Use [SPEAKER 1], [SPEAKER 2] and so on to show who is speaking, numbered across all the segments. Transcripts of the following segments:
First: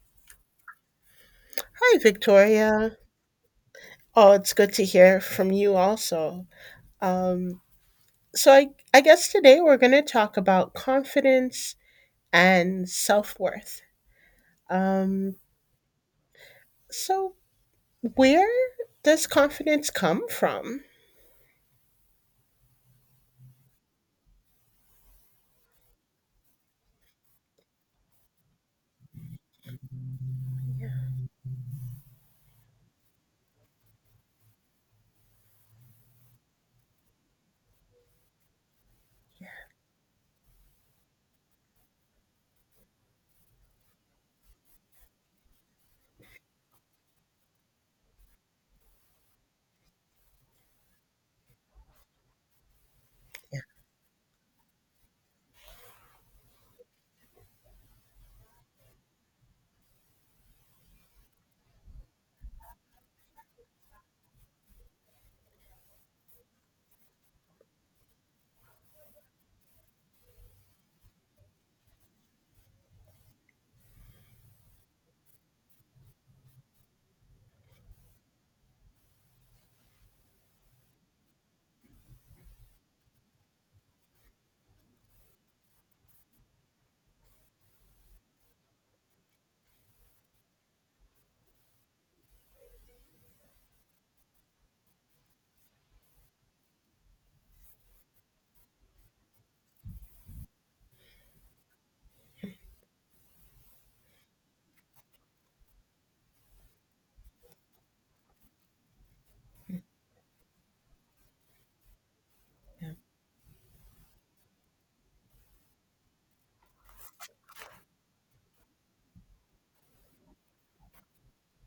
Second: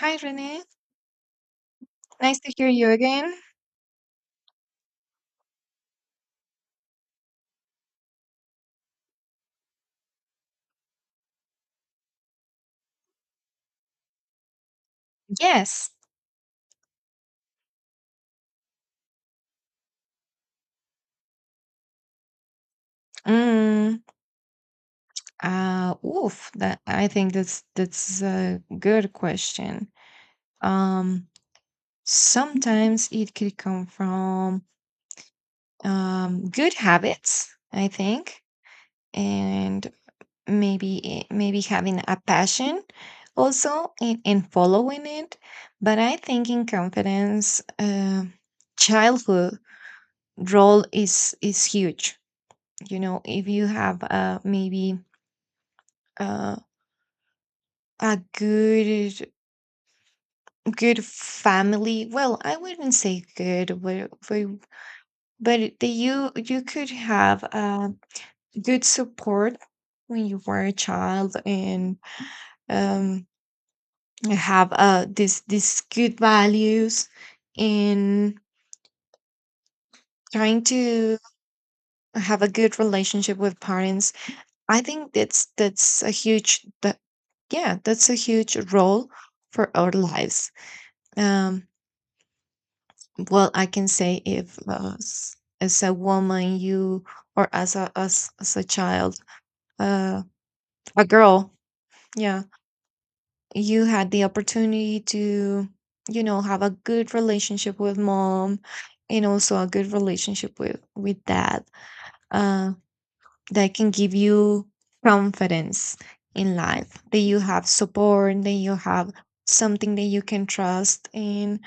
[SPEAKER 1] Hi, Renee.
[SPEAKER 2] Hi,
[SPEAKER 1] Nice to hear you
[SPEAKER 2] Victoria.
[SPEAKER 1] again.
[SPEAKER 2] Oh, it's good to hear from you also. Um, so I guess today we're going to talk about confidence and self-worth. Um,
[SPEAKER 1] Yes.
[SPEAKER 2] so where does confidence come from?
[SPEAKER 1] Mm, Oof, that I think that's a good question.
[SPEAKER 2] Yeah,
[SPEAKER 1] Um, Sometimes it could come from good habits, I think, and maybe having a passion also and following it. But I think in confidence, childhood role is huge. If
[SPEAKER 2] yeah,
[SPEAKER 1] you have maybe uh a good family, well, I wouldn't say good, but that you could have good support when you were a child, and um have this these good values, and trying to have a good relationship with parents. I think that's a huge that's a huge role for our lives. Um, well, I can say if as a woman, you, or as a as a child, uh, a girl, yeah, you had the opportunity to, have a good relationship with mom, and also a good relationship with dad. Uh,
[SPEAKER 2] yeah,
[SPEAKER 1] that can give you confidence in life, that you have support, that you have something that you can trust in,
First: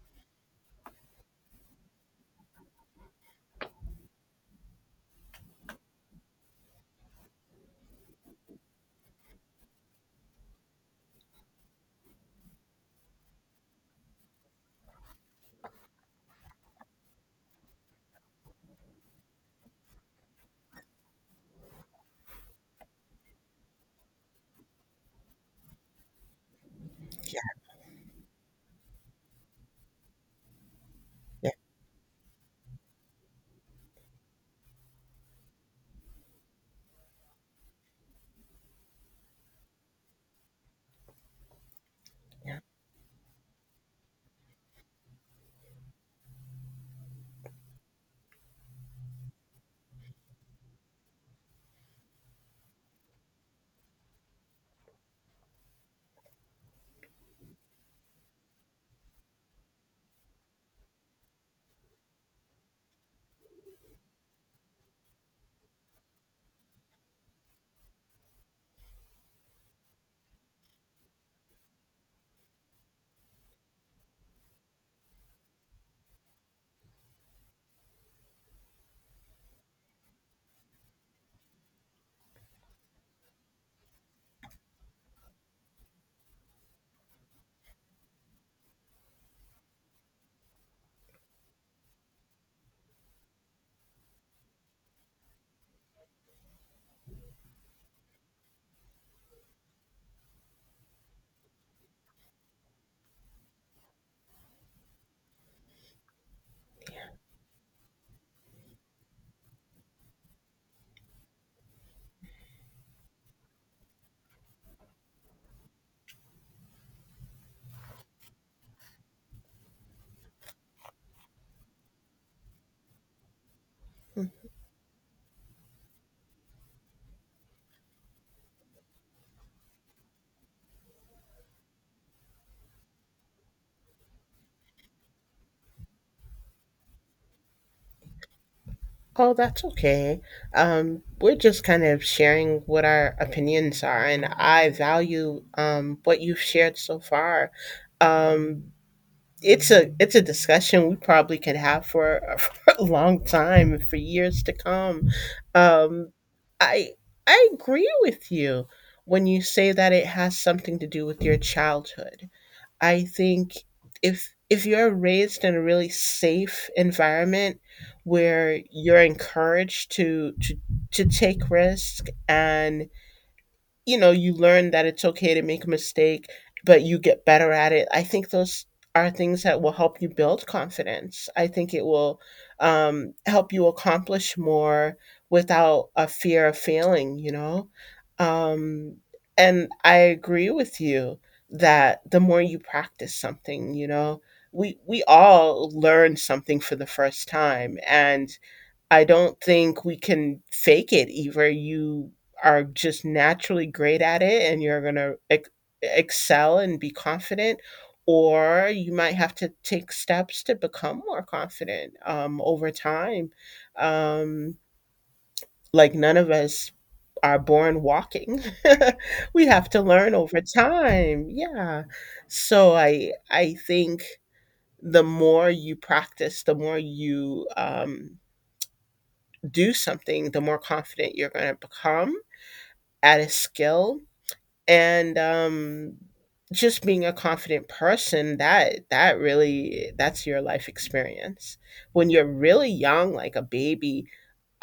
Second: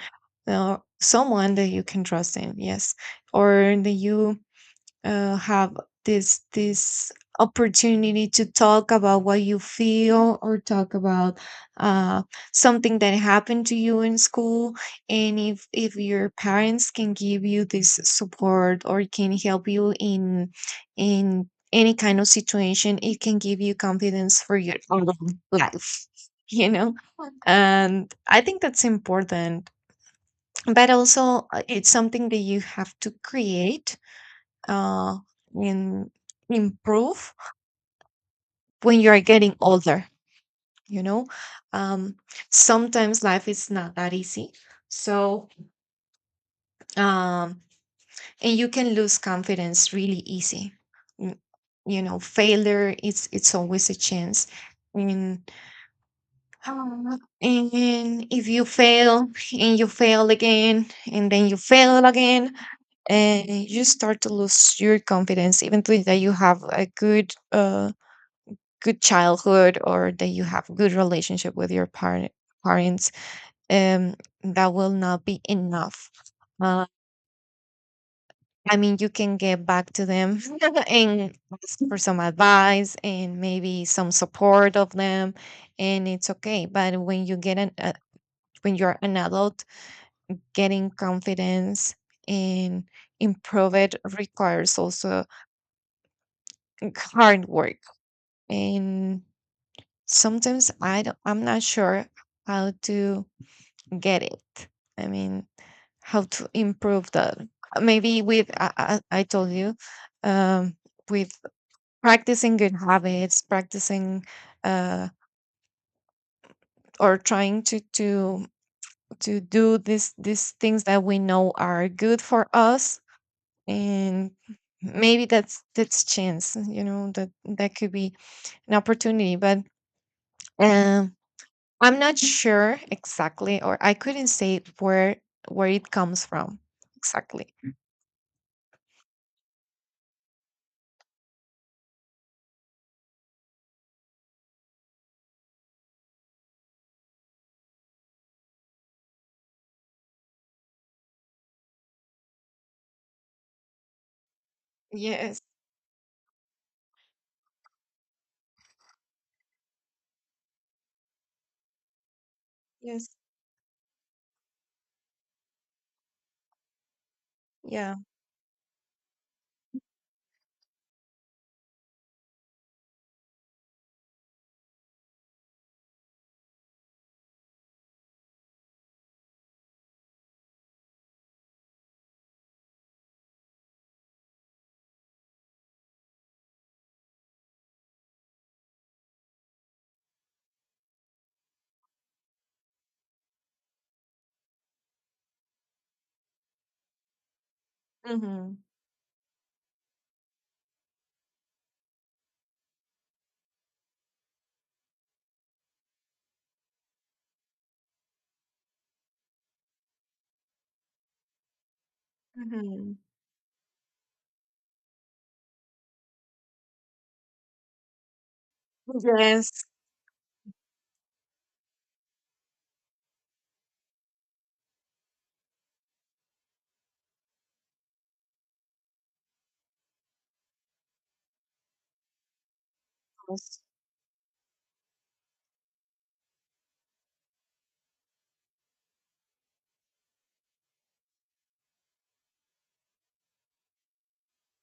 [SPEAKER 1] someone that you can trust in, yes, or that you have this opportunity to talk about what you feel, or talk about uh, something that happened to you in school. And if your parents can give you this support, or can help you in any kind of situation, it can give you confidence for your adult life you know and I think that's important. But also
[SPEAKER 2] yeah,
[SPEAKER 1] it's something that you have to create, uh, in, improve, when you are getting older, you know um,
[SPEAKER 2] yeah.
[SPEAKER 1] sometimes life is not that easy. So um, and you can lose confidence really easy. Mm, you know, failure, it's always a chance. And um, and if you fail, and you fail again, and then you fail again, and you start to lose your confidence, even though that you have a good good childhood, or that you have good relationship with your parents, um that will not be enough. uh, I mean, you can get back to them and ask for some advice, and maybe some support of them, and it's okay. But when you get an when you're an adult, getting confidence, and improve, it requires also hard work. And sometimes I'm not sure how to get it. I mean, how to improve that? Maybe with I told you, um, with practicing good habits, practicing, uh, or trying to to do this these things that we know are good for us, and maybe that's chance. You know, that that could be an opportunity. But um, I'm not sure exactly, or I couldn't say where it comes from exactly.
[SPEAKER 2] Oh, that's okay. We're just kind of sharing what our opinions are, and I value what you've shared so far. Um, it's a discussion we probably could have for, for a long time and for years to come.
[SPEAKER 1] Yes.
[SPEAKER 2] Um, I I agree with you when you say that it has something to do with your childhood. I
[SPEAKER 1] Yes.
[SPEAKER 2] think if you're raised in a really safe environment
[SPEAKER 1] Yeah.
[SPEAKER 2] where you're encouraged to take risk and you know, you learn that it's okay to make a mistake, but you get better at it. I think those are things that will help you build confidence. I think it will help you accomplish more without a fear of failing, you know? Um, and I agree with you that the more you practice something, you know, we all learn something for the first time. And
[SPEAKER 1] Mhm.
[SPEAKER 2] I don't think we can fake it either. You are just naturally great at it and you're going to excel and be confident, or you might have to take steps to become more confident over
[SPEAKER 1] Mhm.
[SPEAKER 2] time. Um, like, none of us are born walking. We
[SPEAKER 1] Yes.
[SPEAKER 2] have to learn over time. Yeah. So I think the more you practice, the more you do something, the more confident you're going to become at a
[SPEAKER 1] Yes.
[SPEAKER 2] skill. And just being a confident person that really that's your life experience when you're really young like a baby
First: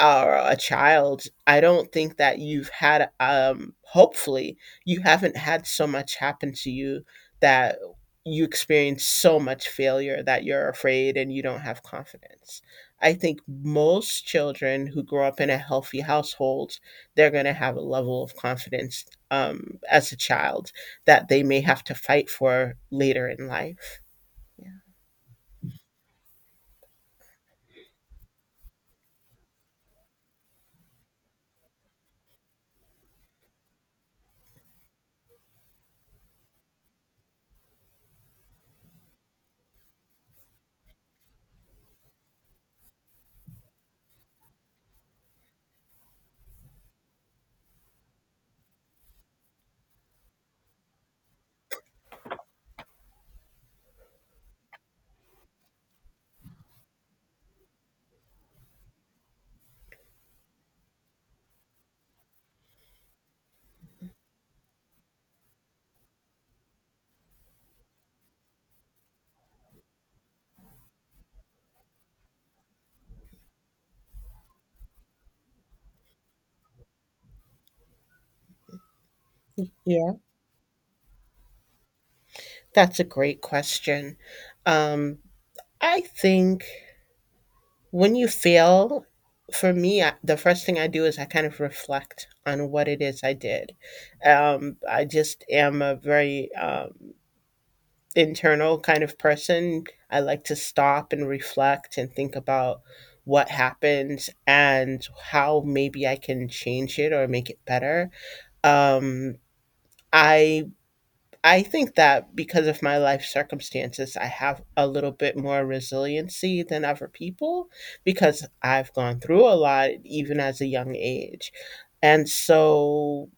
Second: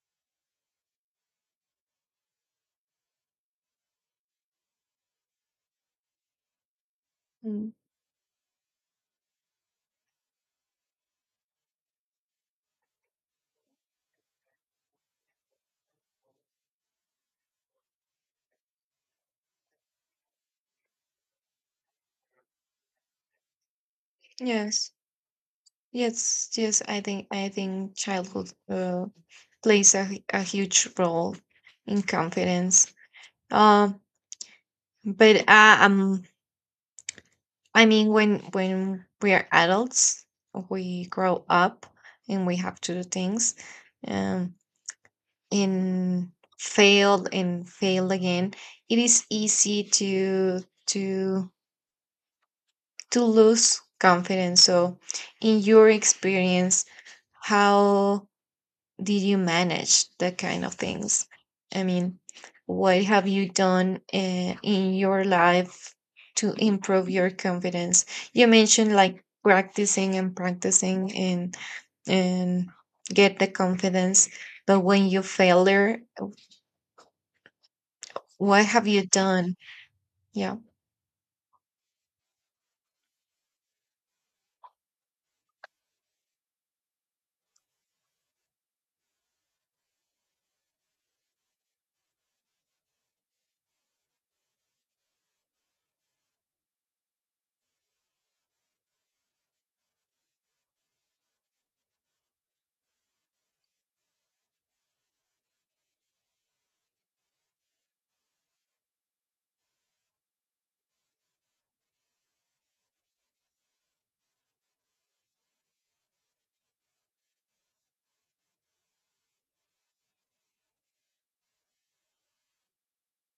[SPEAKER 2] or a child, I don't think that you've had, hopefully, you haven't had so much happen to you
[SPEAKER 1] Mm.
[SPEAKER 2] that you experience so much failure that you're afraid and you don't have confidence. I think most children who grow up in a healthy household, they're gonna have a level of confidence, as a child that they may have to fight for later in life. Yeah.
[SPEAKER 1] Yes. Yes. Yes. I think childhood plays a, a huge role in confidence. Um, but I mean, when we are adults, we grow up and we have to do things, um, and and failed again. It is easy to to to lose confidence. So, in your experience, how did you manage that kind of things? I mean, what have you done in your life to improve your confidence? You mentioned, like, practicing and practicing, and and get the confidence. But when you fail there, what have you done?
[SPEAKER 2] Yeah.
[SPEAKER 1] Yeah.
[SPEAKER 2] That's a great question. Um, I think when you fail, for me, the first thing I do is I kind of reflect on what it is I did. I just am a very internal kind of person. I like to stop and reflect and think about what happened and how maybe I can change it or make it better. Um, I I think that because of my life circumstances, I have a little bit more resiliency than other people because I've gone through a lot even as a young age. And so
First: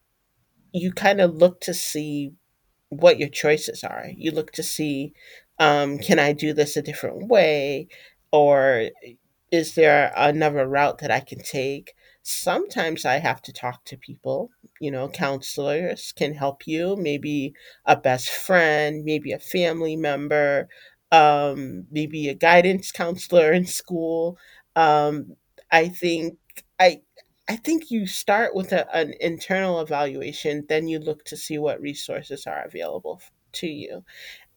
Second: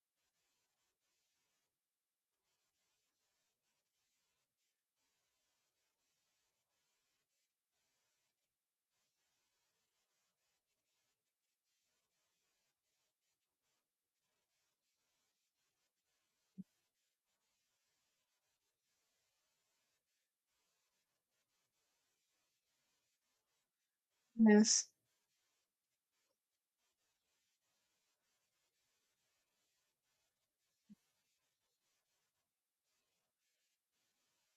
[SPEAKER 2] you kind of look to see what your choices are. You look to see, can I do this a different way? Or is there another route that I can take? Sometimes I have to talk to people. You know, counselors can help you, maybe a best friend, maybe a family member, maybe a guidance counselor in school.
[SPEAKER 1] Yes.
[SPEAKER 2] Um, I think I I think you start with a, an internal evaluation, then you look to see what resources are available to you.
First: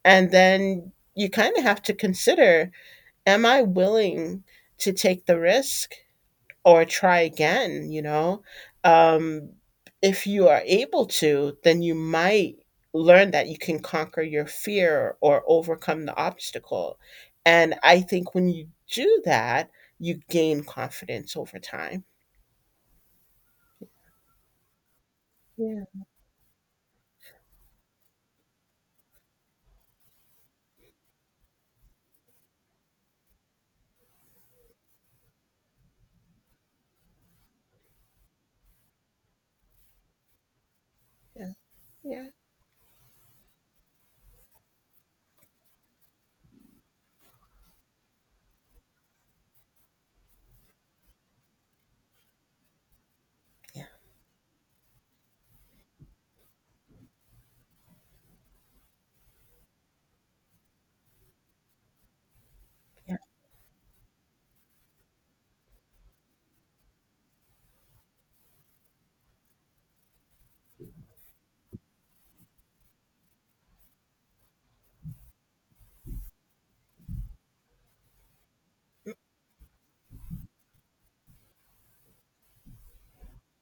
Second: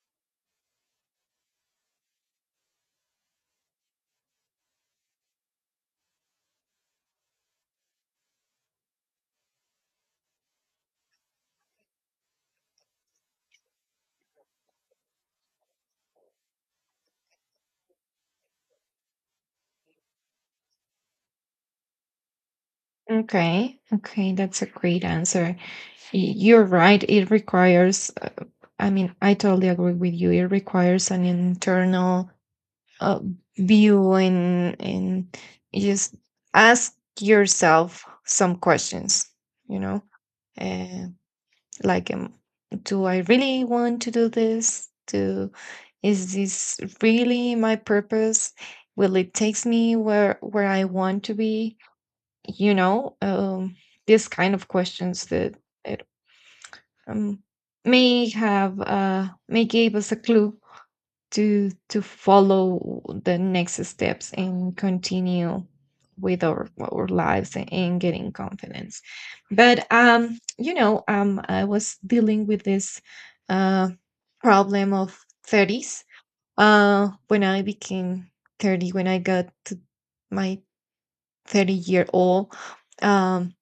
[SPEAKER 2] And then you kind of have to consider am I willing to take the risk or try again? You know, um, if you are able to, then you might learn that you can conquer your fear or overcome the obstacle. And I think when you do that, you gain confidence over time.
[SPEAKER 1] Okay. Okay, that's a great answer.
[SPEAKER 2] Yeah,
[SPEAKER 1] You're right. It requires, I mean, I totally agree with you. It requires an internal uh, view, and just ask yourself some questions, you know, uh,
[SPEAKER 2] yeah,
[SPEAKER 1] like,
[SPEAKER 2] yeah,
[SPEAKER 1] do I really want to do this? Is this really my purpose? Will it takes me where I want to be? You know,
[SPEAKER 2] yeah,
[SPEAKER 1] these kind of questions, that it um, may have, may give us a clue to follow
[SPEAKER 2] yeah.
[SPEAKER 1] the next steps, and continue with our lives, and getting confidence. But you know, I was dealing with this uh, problem of thirties. When I became 30, when I got to my 30-year old, um,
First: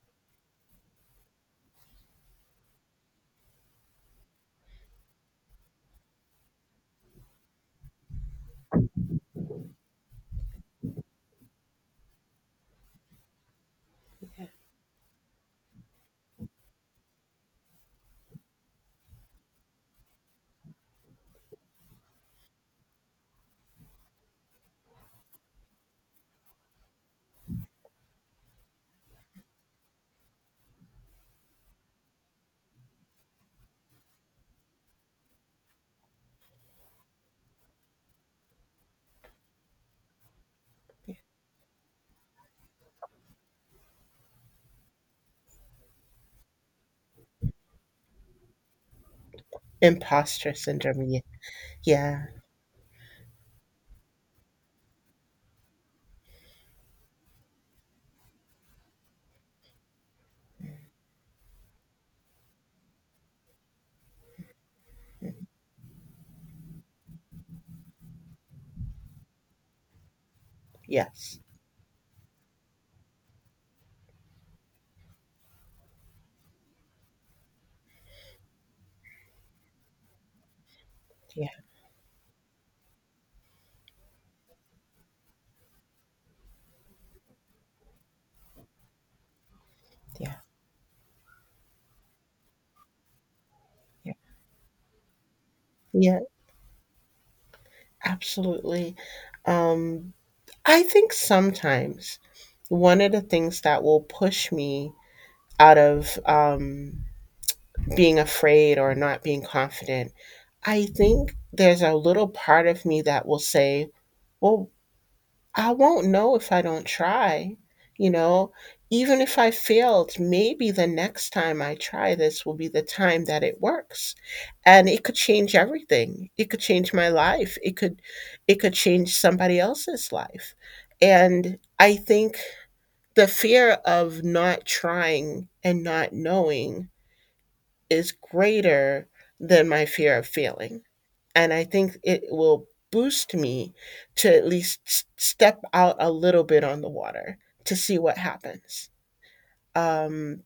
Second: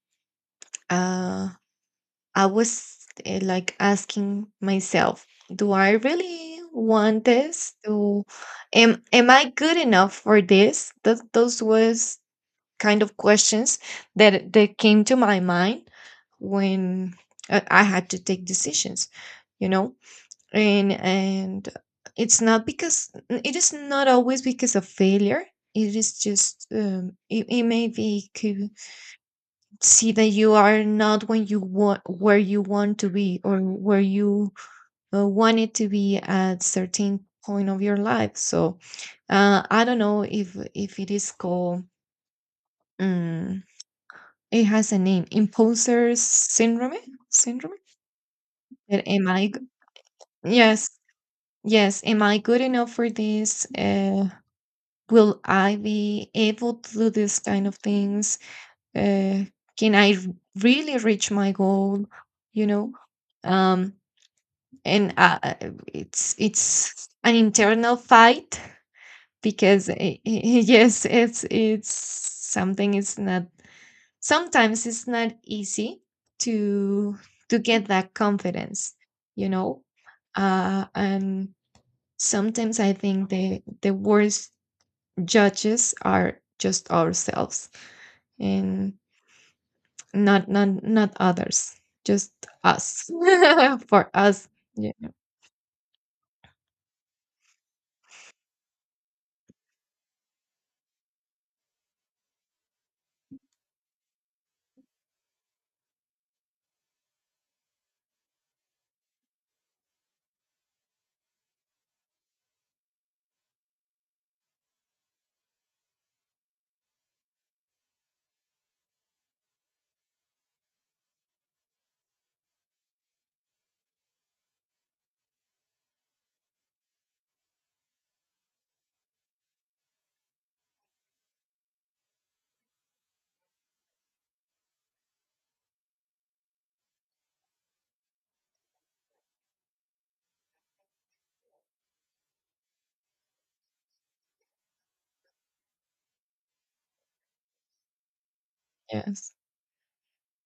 [SPEAKER 1] uh, I was like asking myself, do I really want this? Do am I good enough for this? That those was kind of questions that came to my mind when I had to take decisions, you know? And it's not because, it is not always because of failure. It is just, it, it may be see that you are not when you want, where you want to be, or where you want it to be at certain point of your life. So I don't know if it
[SPEAKER 2] Yeah.
[SPEAKER 1] is called, um, it has a name, imposter syndrome, syndrome that am
[SPEAKER 2] Imposter
[SPEAKER 1] yes,
[SPEAKER 2] syndrome. Yeah,
[SPEAKER 1] yes, am
[SPEAKER 2] yeah,
[SPEAKER 1] I good enough for this? Will I be able to do this kind of things? uh, can i r- Really reach my goal? You know, um and it's an internal fight, because yes,
[SPEAKER 2] yes,
[SPEAKER 1] it's something. It's not, sometimes it's not easy to get that confidence, you know.
[SPEAKER 2] yeah,
[SPEAKER 1] And Sometimes I think the worst judges are just ourselves, and
[SPEAKER 2] yeah,
[SPEAKER 1] not others. Just us for
[SPEAKER 2] yeah,
[SPEAKER 1] us. Ye-
[SPEAKER 2] yeah. Absolutely. Um, I think sometimes one of the things that will push me out of being afraid or not being confident, I think there's a little part of me that will say, well, I won't know if I don't try. You know, even if I failed, maybe the next time I try this will be the time that it works. And it could change everything. It could change my life. It could change somebody else's life. And I think the fear of not trying and not knowing is greater than my fear of failing and I think it will boost me to at least step out a little bit on the water to see what happens.
[SPEAKER 1] yes.
[SPEAKER 2] Um,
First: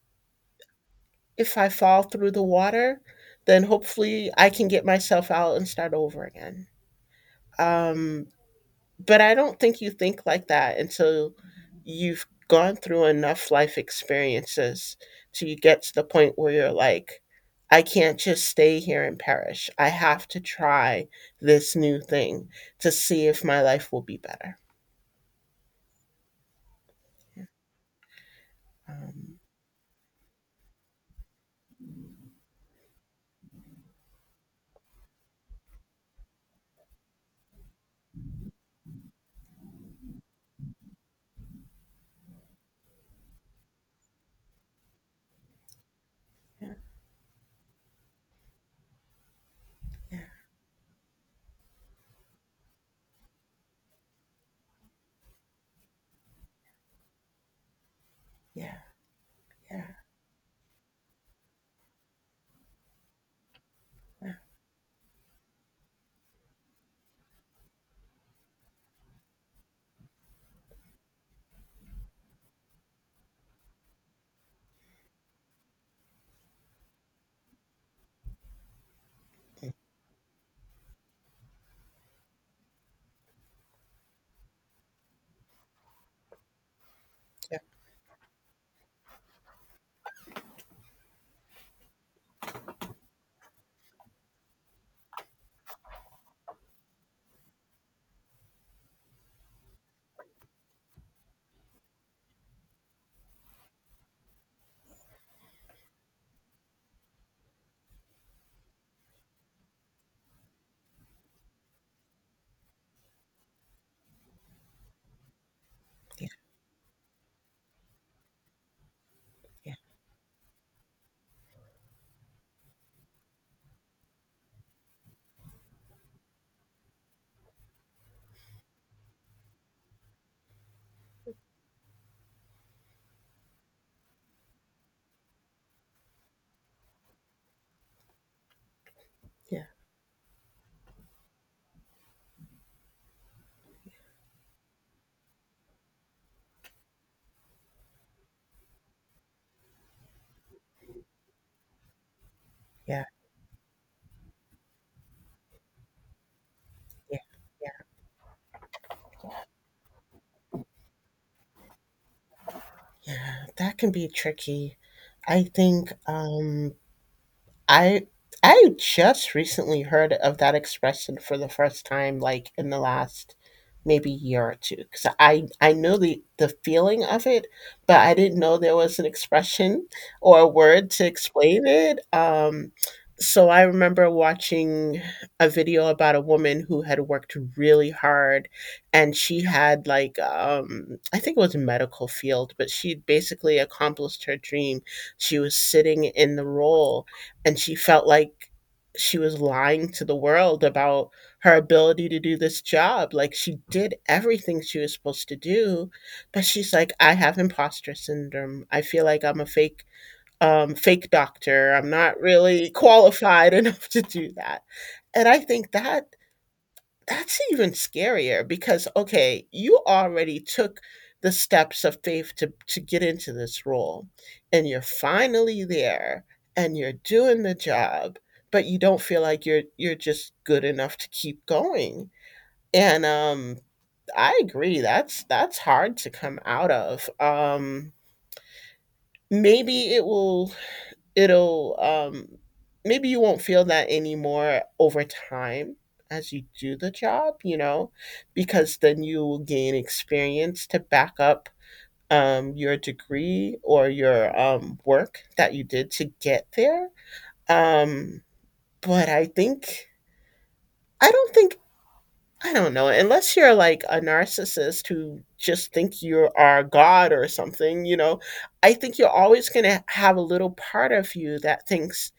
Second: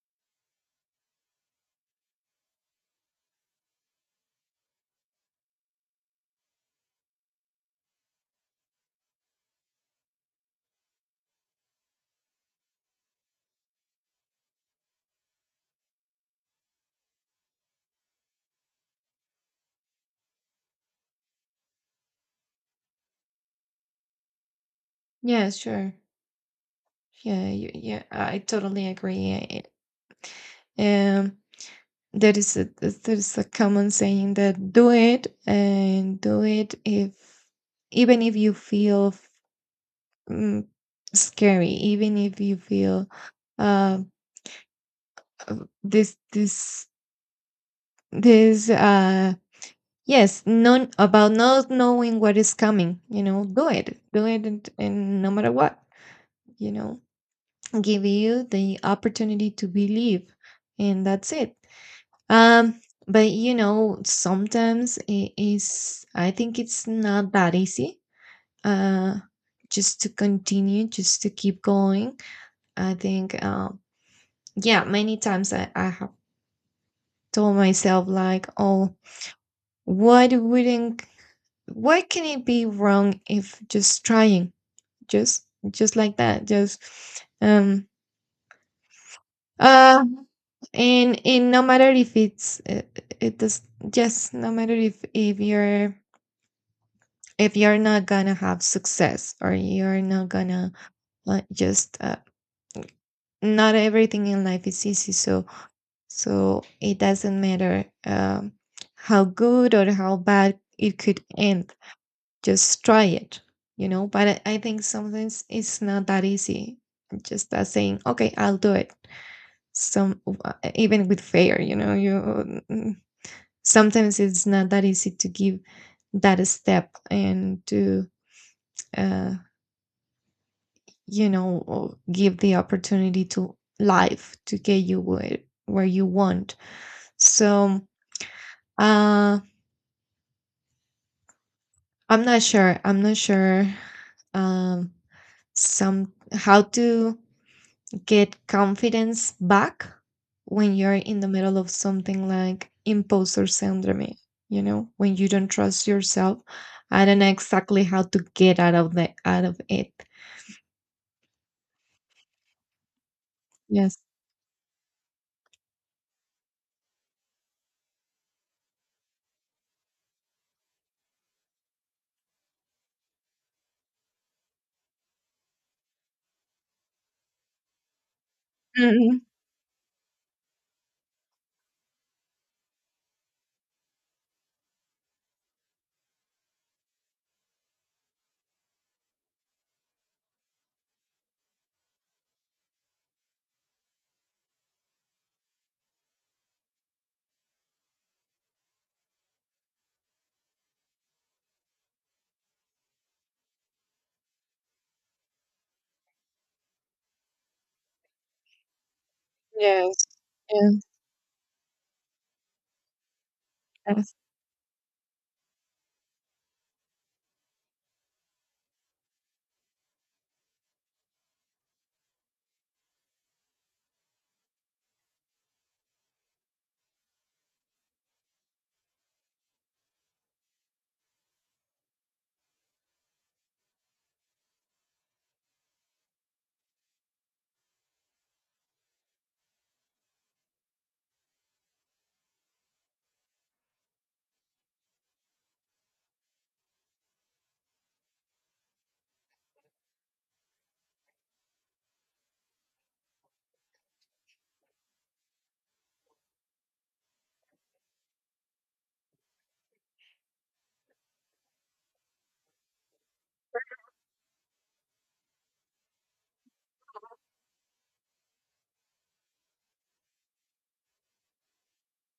[SPEAKER 2] if I fall through the water, then hopefully I can get myself out and start over again. Um, But I don't think you think like that until you've gone through enough life experiences till you get to the point where you're like, I can't just stay here and perish. I have to try this new thing to see if my life will be better.
[SPEAKER 1] Yes, sure. Yeah, yeah, I totally agree.
[SPEAKER 2] Um,
[SPEAKER 1] Um, there is a, there is a common saying that do it, and do it if, even if you feel mm, scary, even if you feel uh, uh, this
[SPEAKER 2] yeah,
[SPEAKER 1] this yes, non about not knowing what is coming. You know, do it, and no matter what, you know, give you
[SPEAKER 2] yeah,
[SPEAKER 1] the opportunity to
[SPEAKER 2] yeah,
[SPEAKER 1] believe, and that's it. Um, but you know, sometimes it is, I think it's not that easy. Uh, just to continue, just to keep going. I think, yeah, many times I have told myself, like, oh, what wouldn't, what can it be wrong if just trying, just, just like that, just,
[SPEAKER 2] yeah, yeah,
[SPEAKER 1] um, uh, and no matter if it's it does yes, no matter if you're, if you're not gonna have success, or you're not gonna, just not everything in life is easy. So it doesn't matter how good or how bad it could end. Just try it. You know. But I think sometimes it's not that
[SPEAKER 2] yeah,
[SPEAKER 1] easy, just as saying, okay, I'll do it
[SPEAKER 2] yeah,
[SPEAKER 1] some. Even with fair, you know, you, sometimes it's not that easy to give that step, and to uh, you know, or give the opportunity to life to get you where you want. So uh
[SPEAKER 2] yeah,
[SPEAKER 1] I'm not sure, um some how to get confidence back when you're in the middle of something like
[SPEAKER 2] yeah,
[SPEAKER 1] imposter syndrome. You know, when you don't trust yourself, I don't
[SPEAKER 2] yeah.
[SPEAKER 1] know exactly how to get out of it.
[SPEAKER 2] yeah. That can
[SPEAKER 1] Yes.
[SPEAKER 2] be tricky. I think um, I I just recently heard of that expression for the first time, like in the last maybe year or two. Because I know the feeling of it, but I didn't know there was an
[SPEAKER 1] Mhm.
[SPEAKER 2] expression or a word to explain it. So I remember watching a video about a woman who had worked really hard, and she had like I think it was a medical field, but she basically accomplished her dream. She was sitting in the role and she felt like she was lying to the world about her ability to do this job. Like she did everything she was supposed to do, but she's like, I have imposter syndrome. I feel like I'm a fake
[SPEAKER 1] Yes.
[SPEAKER 2] um
[SPEAKER 1] Yes.
[SPEAKER 2] fake doctor. I'm not really qualified enough to
[SPEAKER 1] Yes.
[SPEAKER 2] do that. And I think that that's even scarier because okay, you already took the steps of faith to get into this role and you're finally there and you're doing the job, but you don't feel like you're just good enough to keep going. And I agree. That's hard to come out of. Maybe it will it'll maybe you won't feel that anymore over time as you do the job, you know, because then you will gain experience to back up your degree or your work that you did to get there. Um, but I think, I don't know, unless you're like a narcissist who just think you are God or something, you know, I think you're always going to have a little part of you that thinks,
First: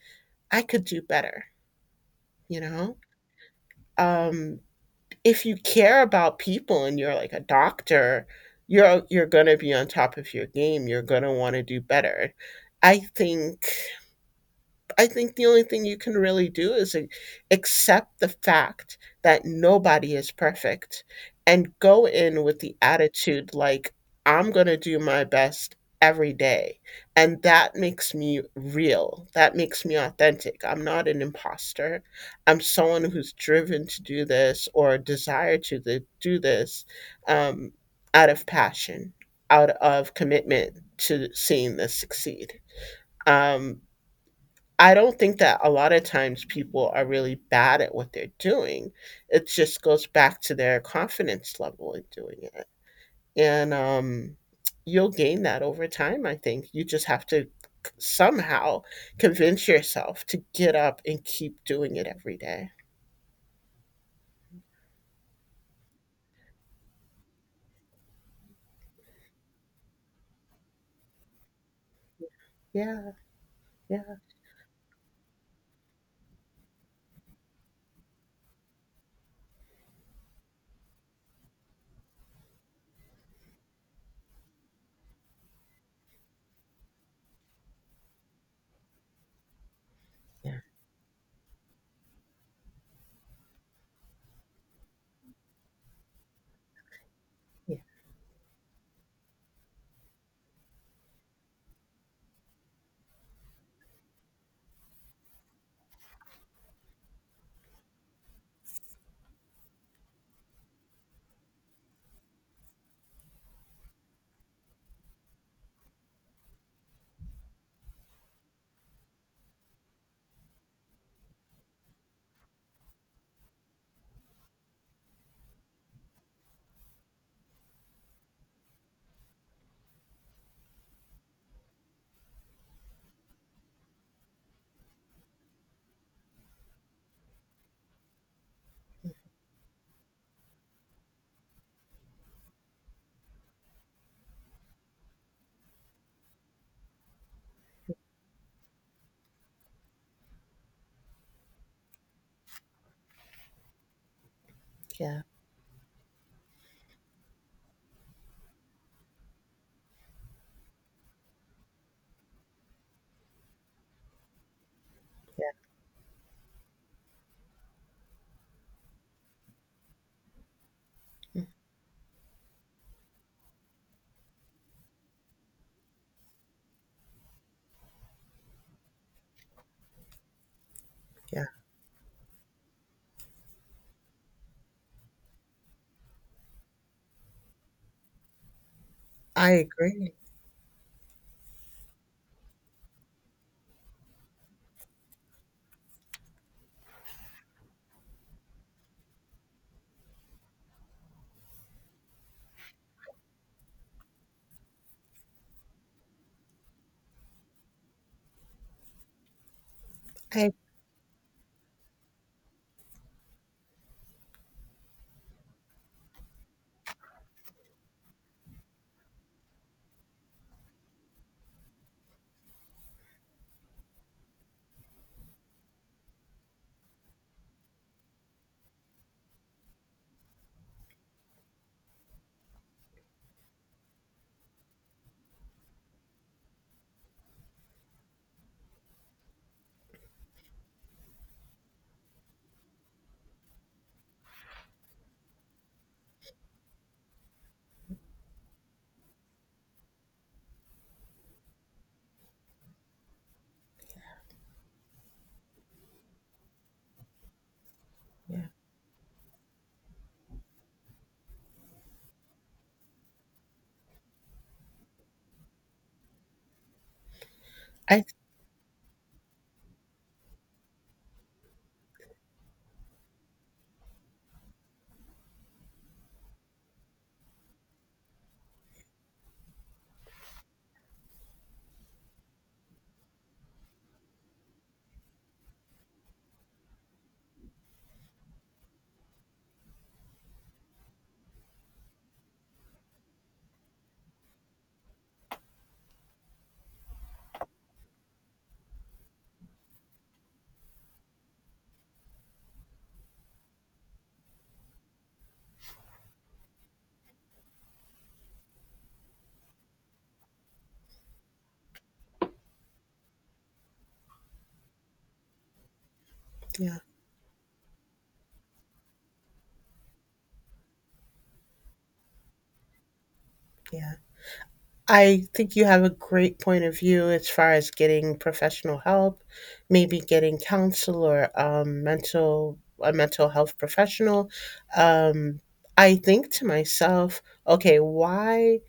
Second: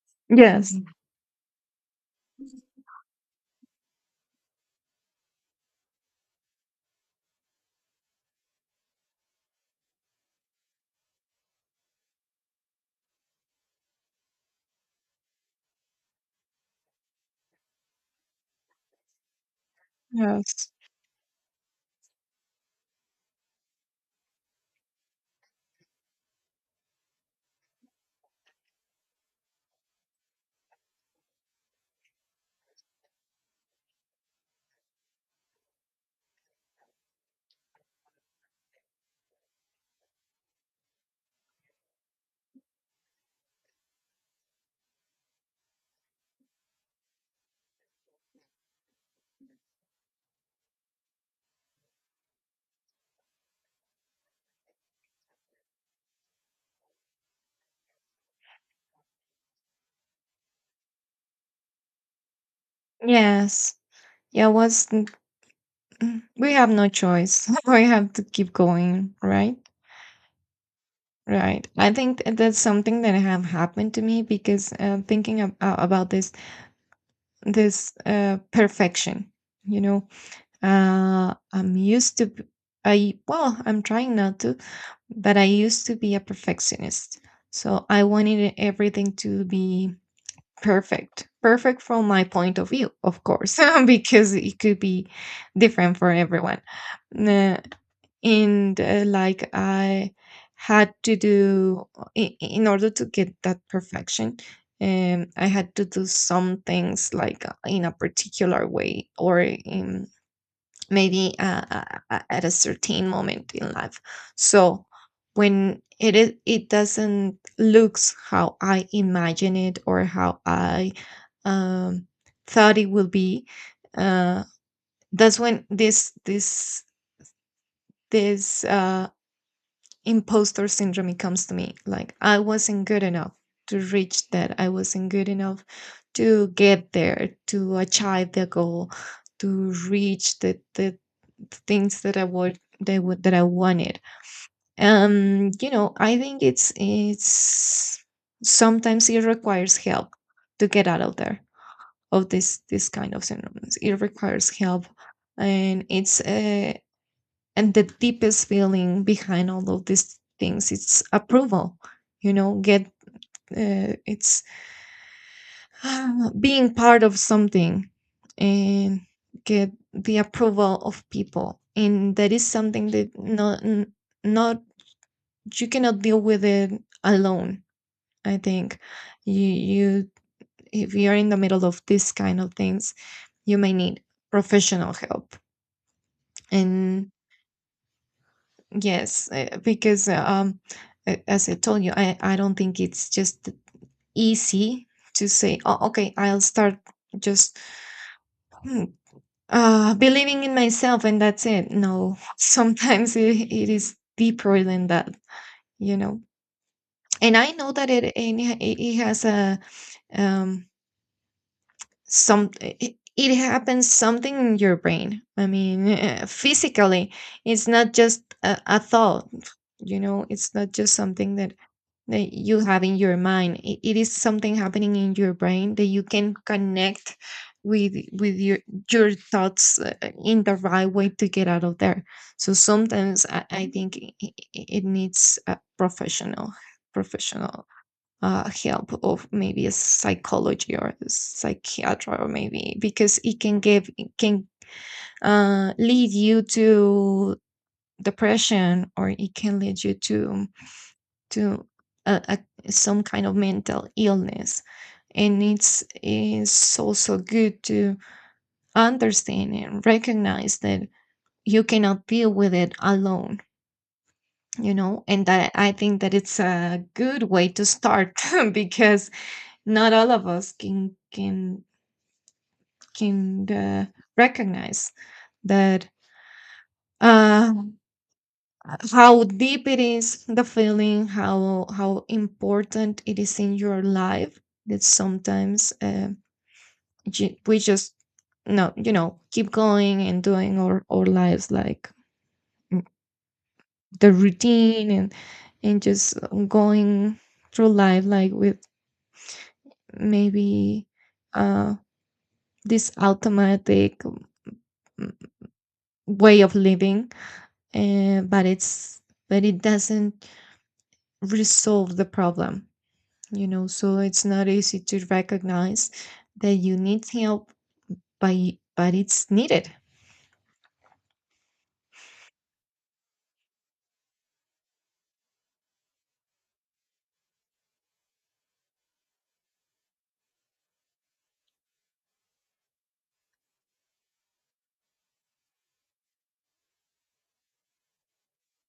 [SPEAKER 2] I
[SPEAKER 1] Yes.
[SPEAKER 2] could do better. You know? Um, if you care about people and you're like a doctor, you're gonna be on top of your game. You're gonna want to do better. I think I think the only thing you can really do is accept the fact that nobody is
[SPEAKER 1] Yes.
[SPEAKER 2] perfect and go in with the attitude like, I'm going to do my best every day. And that makes me real. That makes me authentic. I'm not an imposter. I'm someone who's driven to do this or desire to do this um, out of passion, out of commitment to seeing this succeed. Um, I don't think that a lot of times people are really bad at what they're doing. It just goes back to their confidence level in doing it. And you'll gain that over time, I think. You just have to somehow convince yourself to get up and keep doing it every day.
[SPEAKER 1] Yes. Yeah, we have no choice. We have to keep going, right? Right. I think that's something
[SPEAKER 2] Yeah,
[SPEAKER 1] that have happened to
[SPEAKER 2] yeah,
[SPEAKER 1] me, because thinking about this this perfection, you know, I'm used to I, well, I'm trying not to, but I used to be a perfectionist. So I wanted everything to be
[SPEAKER 2] yeah,
[SPEAKER 1] perfect. Perfect from my point of view, of course, because it could be different for everyone. Uh,
[SPEAKER 2] yeah,
[SPEAKER 1] and Like, I had to do, in order to get that perfection, I had to do some things, like, in a particular way, or in maybe at a certain moment in life. So when it is, it doesn't looks how I imagine it, or how I um, thought it will be. uh, that's when this imposter syndrome comes to me, like I wasn't good enough to reach that, I wasn't good enough to get there, to achieve the goal, to reach the things that I would, that would, that I wanted. You know, I think it's sometimes it requires help to get out of there, of this kind of syndromes. It requires help.
[SPEAKER 2] yeah,
[SPEAKER 1] And it's, and the deepest feeling behind all of these things, it's approval. You know, get, it's ah, being part of something, and get the approval of
[SPEAKER 2] yeah.
[SPEAKER 1] people. And that is something that not, you cannot deal with it alone, I think. you you, if you're in the
[SPEAKER 2] Yeah.
[SPEAKER 1] middle of this kind of things, you may need professional help. And yes,
[SPEAKER 2] I
[SPEAKER 1] because
[SPEAKER 2] agree.
[SPEAKER 1] a- as I told you, I don't think it's just easy to say, oh, okay, I'll start just, hmm, believing in myself, and that's it. No, sometimes it, it is deeper than that, you know. And I know that it and it it has a
[SPEAKER 2] I,
[SPEAKER 1] um some it happens something in your brain. I mean, physically, it's not just a thought, you know. It's not just something that that you have in your mind it is something happening in your brain that you can connect with your thoughts in the right way to get out of there. So sometimes I think it needs a professional help of maybe a psychology or a psychiatra or maybe because it can give it can lead you to depression, or it can lead you to uh, uh, some kind of mental illness. And it's also good to
[SPEAKER 2] yeah,
[SPEAKER 1] understand and recognize that you cannot deal with it alone, you know, and that I think that it's a good way to
[SPEAKER 2] I,
[SPEAKER 1] start because not all of us can recognize that uh how deep it is the feeling, how important it is in your life, that sometimes we just no you know keep going and doing our lives like mm, the routine, and just going through life like with maybe uh this automatic mm, way of living, but it's but it doesn't resolve the problem, you know, so it's not easy to recognize that you
[SPEAKER 2] yeah,
[SPEAKER 1] need help, but but it's needed.
[SPEAKER 2] yeah. I think you have a great point of view as far as getting professional help, maybe getting counsel or mental health professional. Um, I think to myself, okay, why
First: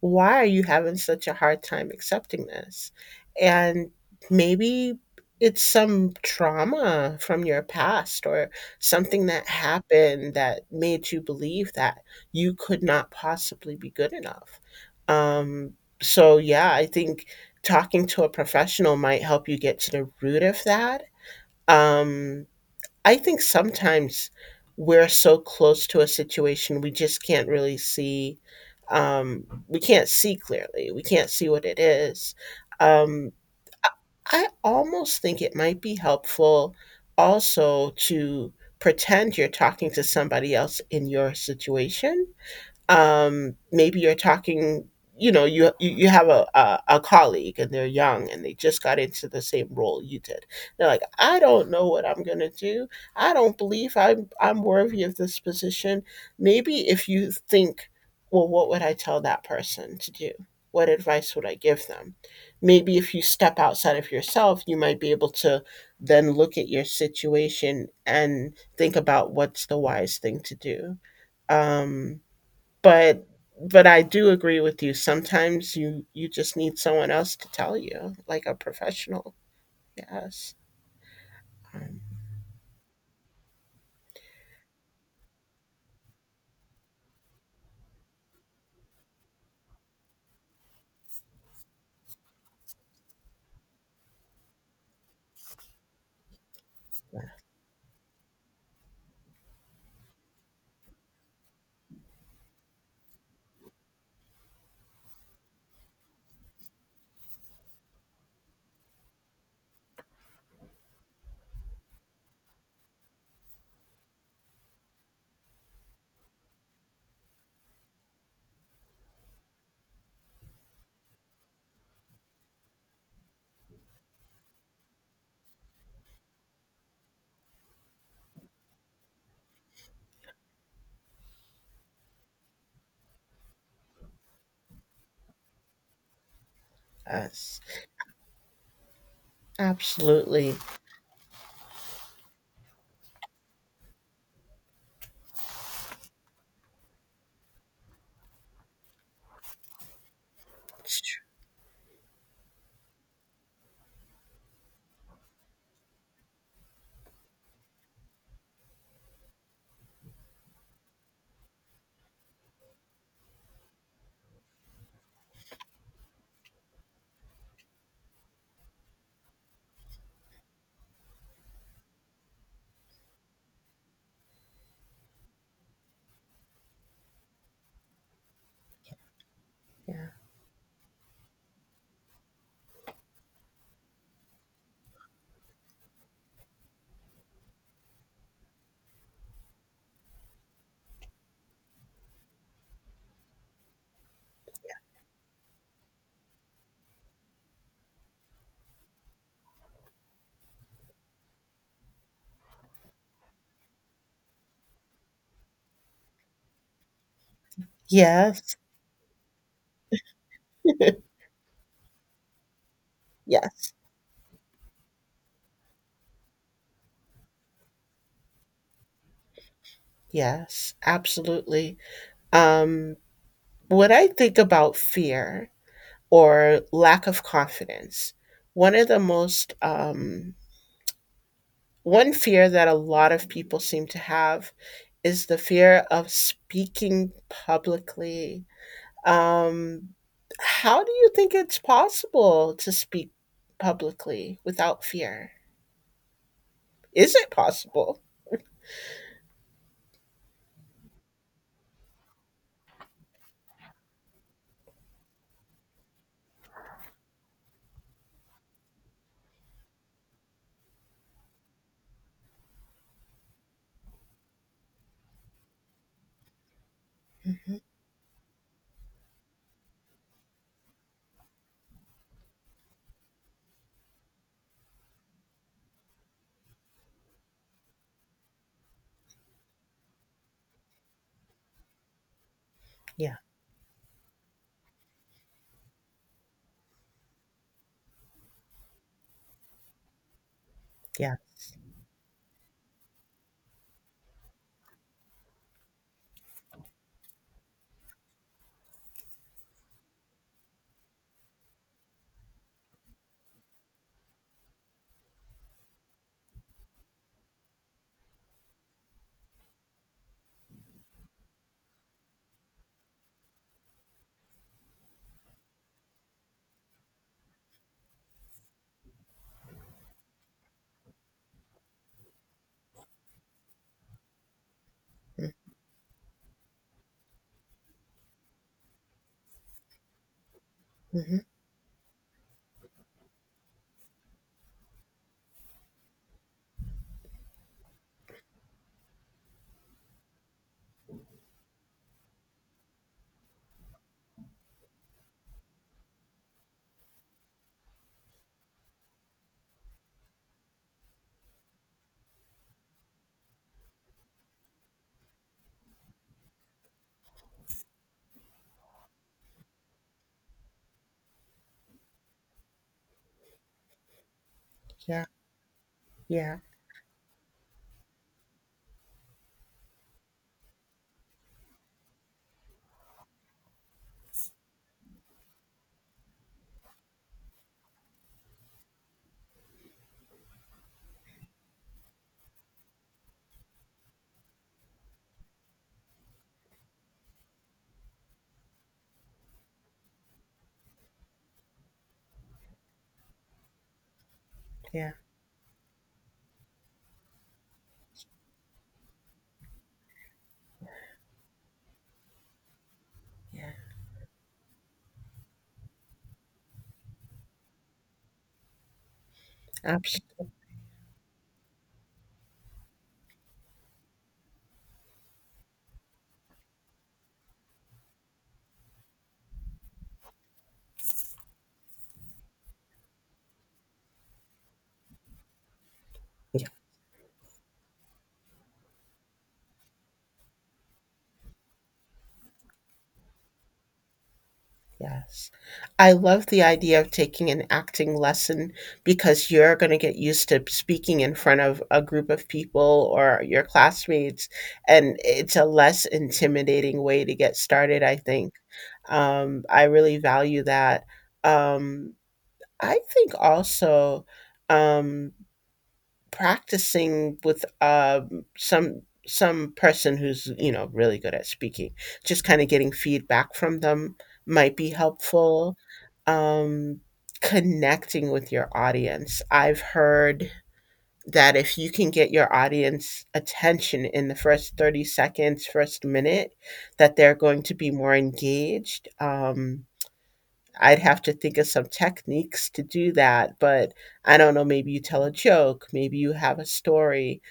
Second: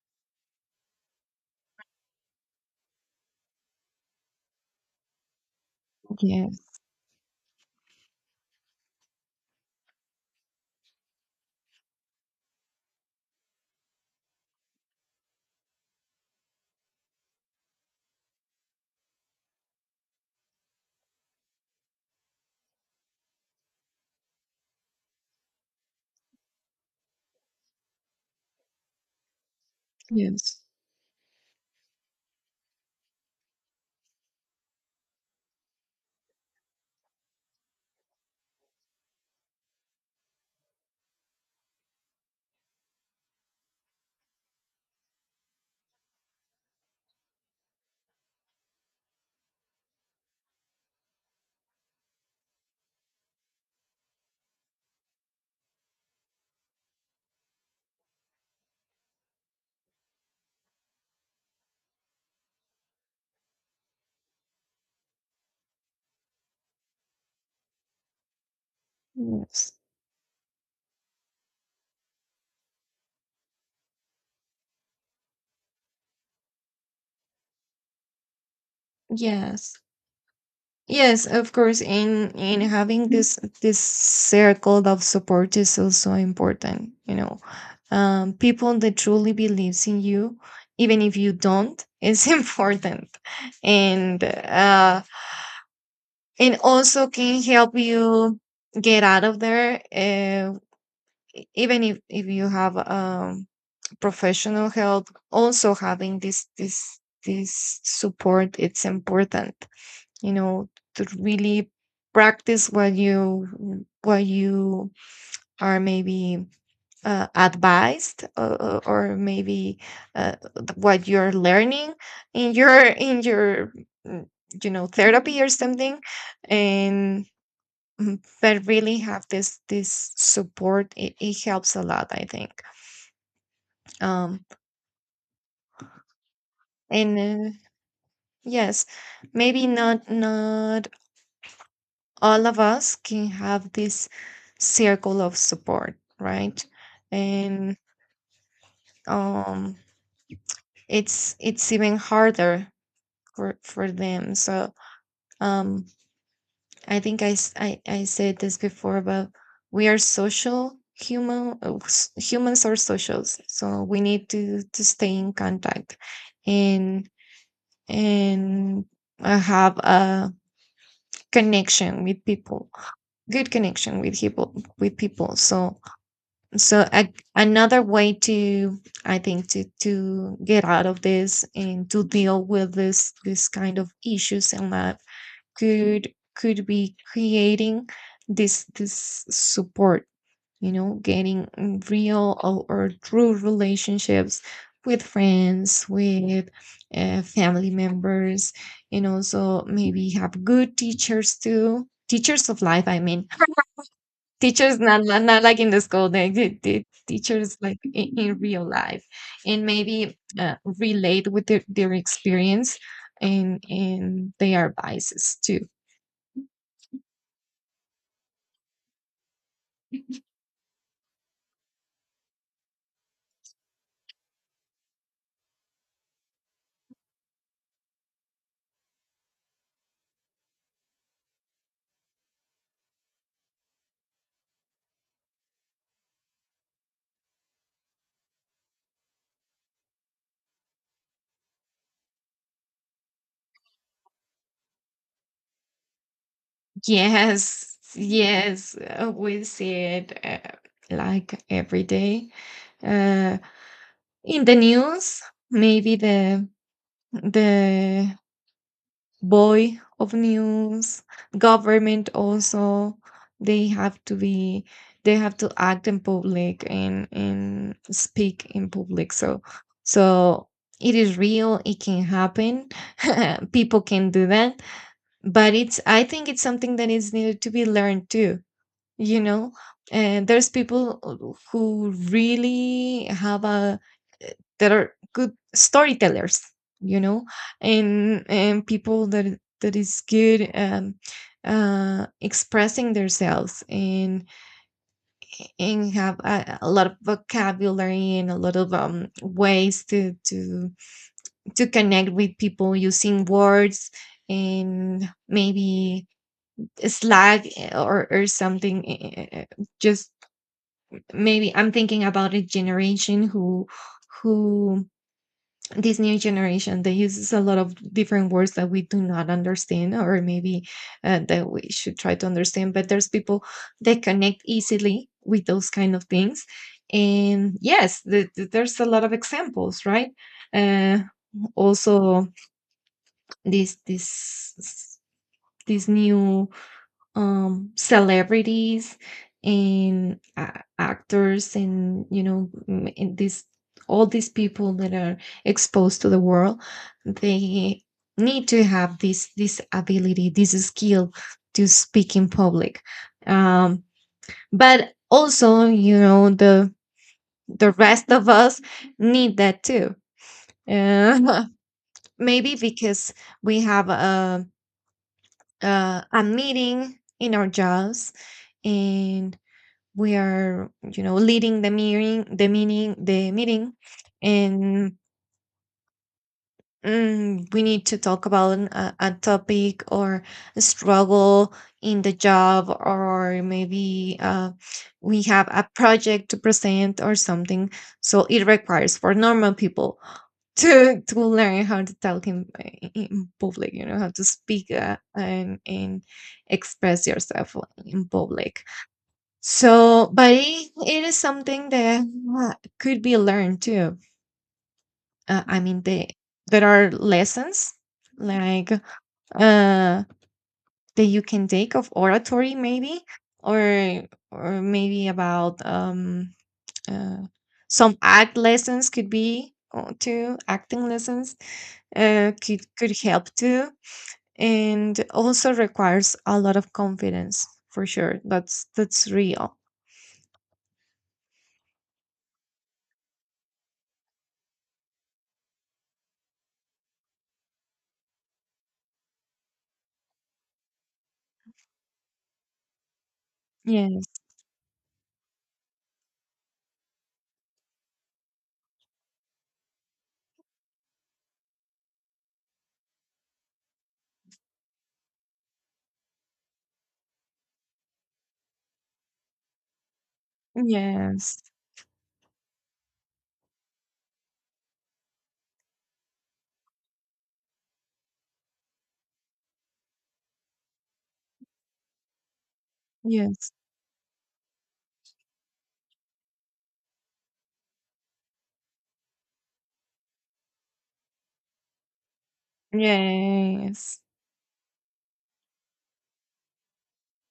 [SPEAKER 2] why are you having such a hard time accepting this? And maybe it's some
[SPEAKER 1] Yes,
[SPEAKER 2] trauma from your past or something that happened that made you believe that you could not possibly be good enough um, so yeah, I think talking to a professional might help you get to the root of that. Um, I think sometimes we're so close to a situation we just can't really see. We can't see
[SPEAKER 1] yes.
[SPEAKER 2] clearly. We can't see what it is. Um, I almost think it might be helpful also to pretend you're talking to somebody else in your situation maybe you're talking you know you have a, a colleague and they're young and they just got into the same role you did they're like I don't know what I'm going to do I don't believe I'm worthy of this position maybe if you think well what would I tell that person to do what advice would I give them maybe if you step outside of yourself you might be able to then look at your situation and think about what's
[SPEAKER 1] Yes,
[SPEAKER 2] the wise thing to do um, but but I do agree with you. Sometimes you just need someone else to tell you, like a professional.
[SPEAKER 1] yes.
[SPEAKER 2] Yes,
[SPEAKER 1] Yes, of course.
[SPEAKER 2] Um,
[SPEAKER 1] In having this this circle of support is also important. You know, people that truly believes in you, even if you don't, is important, and uh, and also can help you get out of there. Even if you have professional help, also having this this this support, it's important, you know, to really practice what you are maybe advised, or maybe what you're learning in your mm, you know, therapy or something. And but really have this this support, it helps a lot, I think. um and
[SPEAKER 2] yes,
[SPEAKER 1] yes, maybe not
[SPEAKER 2] Absolutely.
[SPEAKER 1] not all of us can have this circle of support, right? And um
[SPEAKER 2] It's true.
[SPEAKER 1] it's even harder for them, so um I think I I said this before, but we are social human humans are socials, so we need to stay in contact, and and have a connection with people, good connection with people, with people. So so another way to, I think,
[SPEAKER 2] Yeah.
[SPEAKER 1] to get out of this and to deal with this this kind of issues in life could be creating this this support, you know, getting real or true relationships with friends, with family members, and also maybe have good teachers too, teachers of life, I mean. Teachers not, not not like in the school, they teachers like in
[SPEAKER 2] Yes,
[SPEAKER 1] real life. And maybe relate with their experience
[SPEAKER 2] yes,
[SPEAKER 1] and their biases too.
[SPEAKER 2] yes, Absolutely. Um, when I think about fear or lack of confidence, one of the most um, one fear that a lot of people seem to have is the fear of speaking publicly. Um, how do you think it's possible to speak publicly without fear? Is it
[SPEAKER 1] Yes,
[SPEAKER 2] possible?
[SPEAKER 1] yes, we see it, like every day, uh, in the news, maybe the boy of news, government also, they have to be they have to act in public
[SPEAKER 2] Mhm.
[SPEAKER 1] and speak in public. So so it is real, it can happen, people can do that, but it's, I think it's something that is needed to be learned too, you know. And there's people who really
[SPEAKER 2] Yeah.
[SPEAKER 1] have a that are good storytellers, you know, and people that that is good
[SPEAKER 2] Yes.
[SPEAKER 1] expressing themselves, and have a lot of vocabulary and a lot of ways to connect with people using words. And maybe Slack or something, just maybe I'm thinking about a generation who this new generation that uses a lot of different words that we do not understand, or maybe that we should try to understand, but there's people that connect easily with those kind of things. And yes, there's a lot of examples, right? uh,
[SPEAKER 2] Mm-hmm.
[SPEAKER 1] also this this this new celebrities, and actors, and you know, and these all these people that are exposed to the world, they need to have this this ability, this skill to speak in public. um but also, you know, the rest of us need that too, uh, maybe because we have
[SPEAKER 2] Yeah.
[SPEAKER 1] a
[SPEAKER 2] Yeah.
[SPEAKER 1] meeting in our jobs, and. We are, you know, leading the meeting the meeting, and we need to talk about a topic, or a struggle in the job, or maybe we have a project to present or something. So it requires for normal people to learn how to talk in public, you know, how to speak,
[SPEAKER 2] Yeah.
[SPEAKER 1] and express yourself in public. So, but it is something that uh, could be
[SPEAKER 2] Yeah.
[SPEAKER 1] learned too. I mean, they, there are lessons like, uh,
[SPEAKER 2] Absolutely.
[SPEAKER 1] that you can take of oratory, maybe, or or maybe about uh, some act lessons could be, too. Acting lessons could help too, and also requires a lot of confidence, for sure. That's real.
[SPEAKER 2] Yes. I love the idea of taking an acting lesson because you're going to get used to speaking in front of a group of people or your
[SPEAKER 1] Yes.
[SPEAKER 2] classmates. And it's a less intimidating way to get started, I think. I really value that. Um, I think also, um, practicing with some person who's, you know, really good at
[SPEAKER 1] Yes.
[SPEAKER 2] speaking, just kind of getting feedback from them might be helpful. Um, Connecting with your audience. I've heard that if you can get your audience
[SPEAKER 1] Yes.
[SPEAKER 2] attention in the first 30 seconds, first minute, that they're going to be more engaged. I'd have to think of some techniques to do that, but
[SPEAKER 1] Yes.
[SPEAKER 2] I don't know, maybe you tell a joke, maybe you have a story,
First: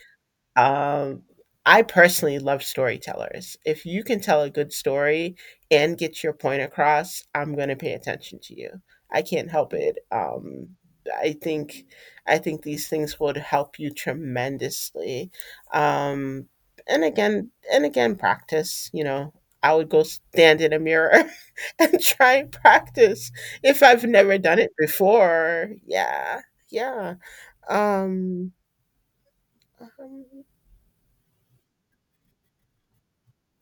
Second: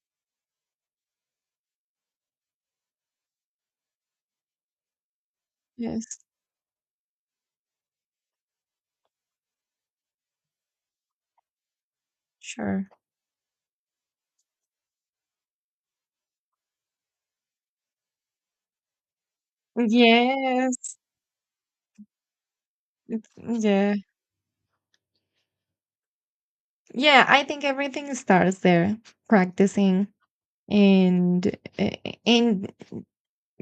[SPEAKER 2] um, I personally love storytellers. If you can tell a good story and
[SPEAKER 1] Yes.
[SPEAKER 2] get your point across, I'm going to pay attention to you. I can't help it. I think I think these
[SPEAKER 1] Sure.
[SPEAKER 2] things would help you tremendously. Um, and again, and again, practice. You know, I would go stand in a
[SPEAKER 1] Yes.
[SPEAKER 2] mirror and try and practice if
[SPEAKER 1] Yeah.
[SPEAKER 2] I've never done it before. Yeah, yeah.
[SPEAKER 1] Yeah, I think everything
[SPEAKER 2] Um,
[SPEAKER 1] starts there, practicing,
[SPEAKER 2] um
[SPEAKER 1] and uh, and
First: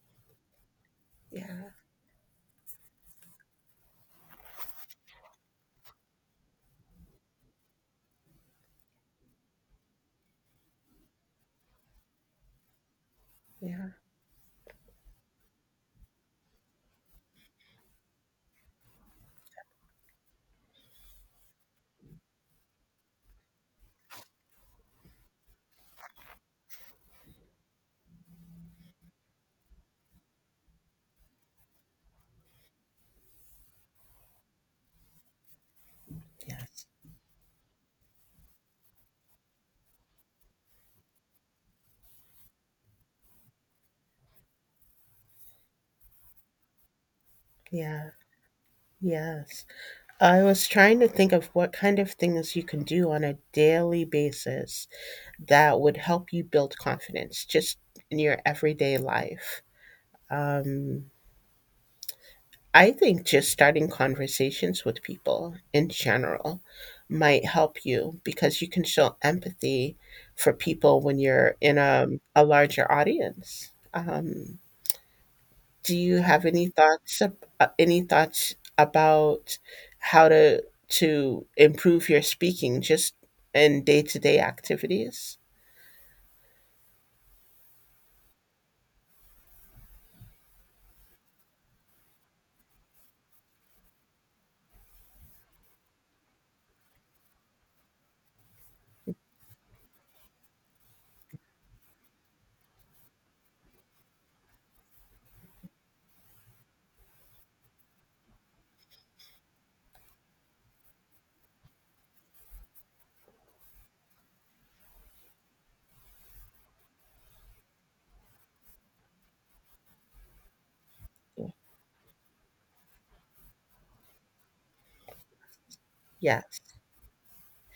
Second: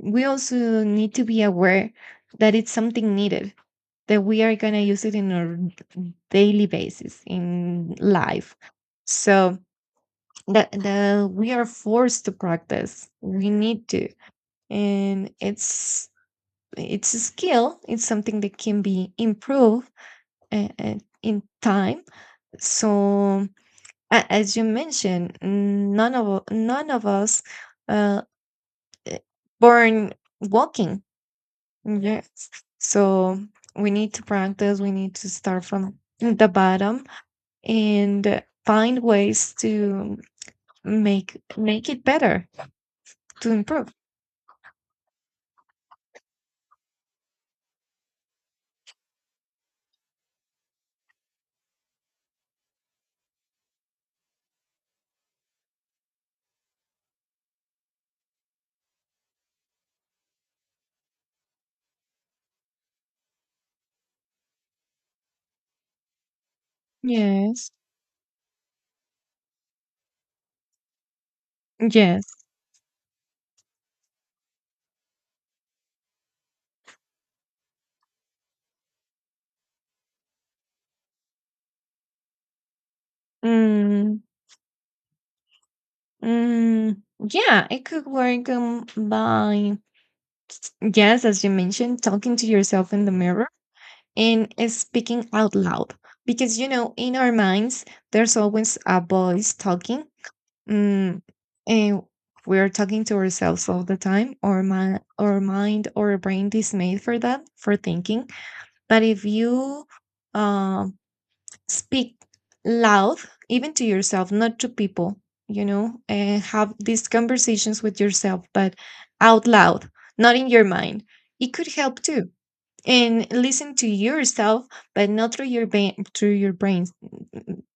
[SPEAKER 1] we also need to be
[SPEAKER 2] yeah,
[SPEAKER 1] aware that it's something needed, that we are going to use it in our daily basis in life. So that the we are forced to practice. We need
[SPEAKER 2] yeah.
[SPEAKER 1] to. And it's a skill, it's something that can be improved uh, uh, in time. So, as you mentioned, none of none of us uh, born walking. Yes. So we need to practice. We need to start from the
[SPEAKER 2] Yes.
[SPEAKER 1] bottom and find ways to make make it better, to improve.
[SPEAKER 2] Yeah. Yes. I was trying to think of what kind of things you can do on a daily basis that would help you build confidence just in your everyday life. Um, I think just starting conversations with people in general might
[SPEAKER 1] Yes.
[SPEAKER 2] help you because you can show empathy for people when you're in a,
[SPEAKER 1] Yes.
[SPEAKER 2] a larger audience. Do you have any any thoughts about how to improve your speaking just in
[SPEAKER 1] Mm,
[SPEAKER 2] day-to-day activities?
[SPEAKER 1] mm, yeah, it could work, by, yes, as you mentioned, talking to yourself in the mirror and speaking out loud, because you know, in our minds there's always a voice talking, mm, and we're talking to ourselves all the time, or my our mind or brain is made for that, for thinking. But if you um speak loud, even to yourself, not to people, you know, and have these conversations with yourself, but out loud, not in your mind, it could help too, and listen to yourself, but not through your brain, through your
[SPEAKER 2] Yes,
[SPEAKER 1] brains,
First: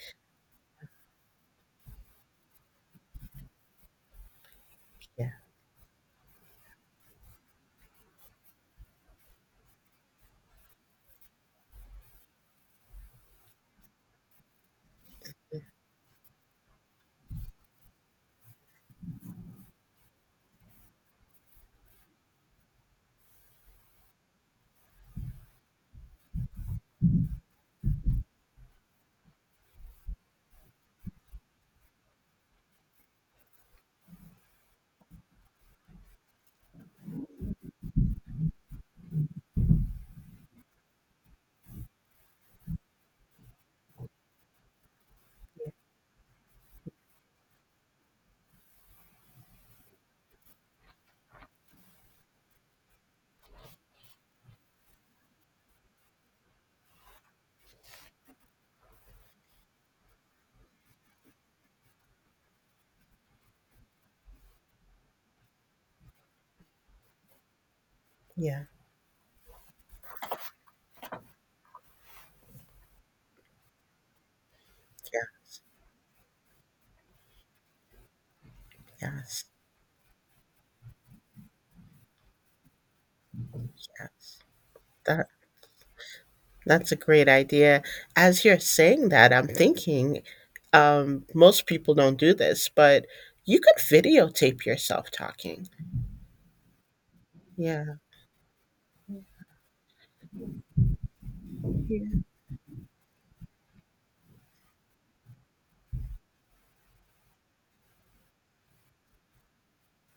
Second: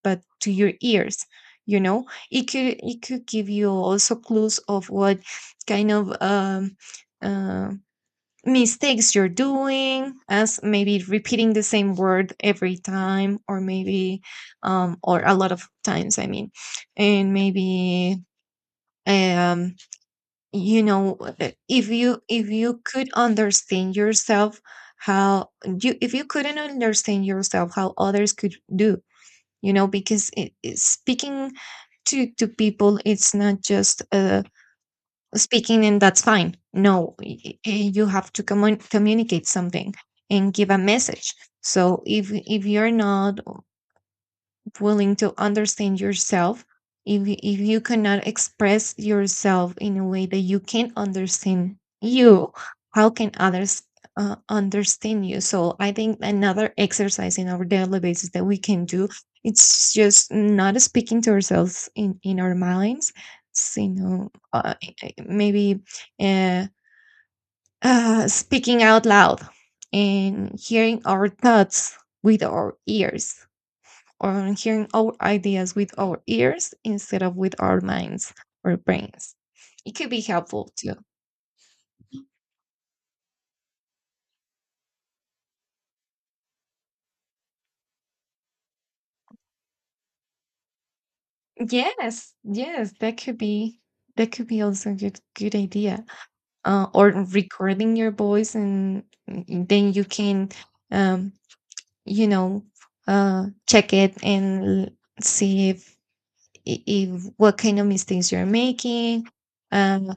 [SPEAKER 1] but to your ears, you know. It could it could give you also clues of what
[SPEAKER 2] yeah,
[SPEAKER 1] kind of uh, mistakes you're doing, as maybe repeating the same word every time, or maybe or a lot of times, I mean. And maybe um you know, if you could understand yourself, how you, if you couldn't understand yourself, how others could do, you know. Because speaking to people, it's not just speaking and that's fine, no, you have to communicate something and give a message. So if you're not willing to understand yourself, if if you cannot express yourself in a way that you can understand you, how can others understand you? So I think another exercise in our daily basis that we can do, it's just not speaking to ourselves in our minds. It's, you know, maybe uh,
[SPEAKER 2] yeah,
[SPEAKER 1] speaking out loud and hearing our thoughts with our ears, on hearing our
[SPEAKER 2] yeah,
[SPEAKER 1] ideas with our ears instead of with our minds or brains.
[SPEAKER 2] yes,
[SPEAKER 1] It could be helpful too.
[SPEAKER 2] yes. That that's a great idea. As you're saying that, I'm thinking, most people don't do
[SPEAKER 1] Yes,
[SPEAKER 2] this,
[SPEAKER 1] yes,
[SPEAKER 2] but you could
[SPEAKER 1] that could be
[SPEAKER 2] videotape
[SPEAKER 1] also a
[SPEAKER 2] yourself
[SPEAKER 1] good good
[SPEAKER 2] talking.
[SPEAKER 1] idea. Or
[SPEAKER 2] Yeah,
[SPEAKER 1] recording your voice, and then you can um, you know, check it and see if if what kind of mistakes you're making, um,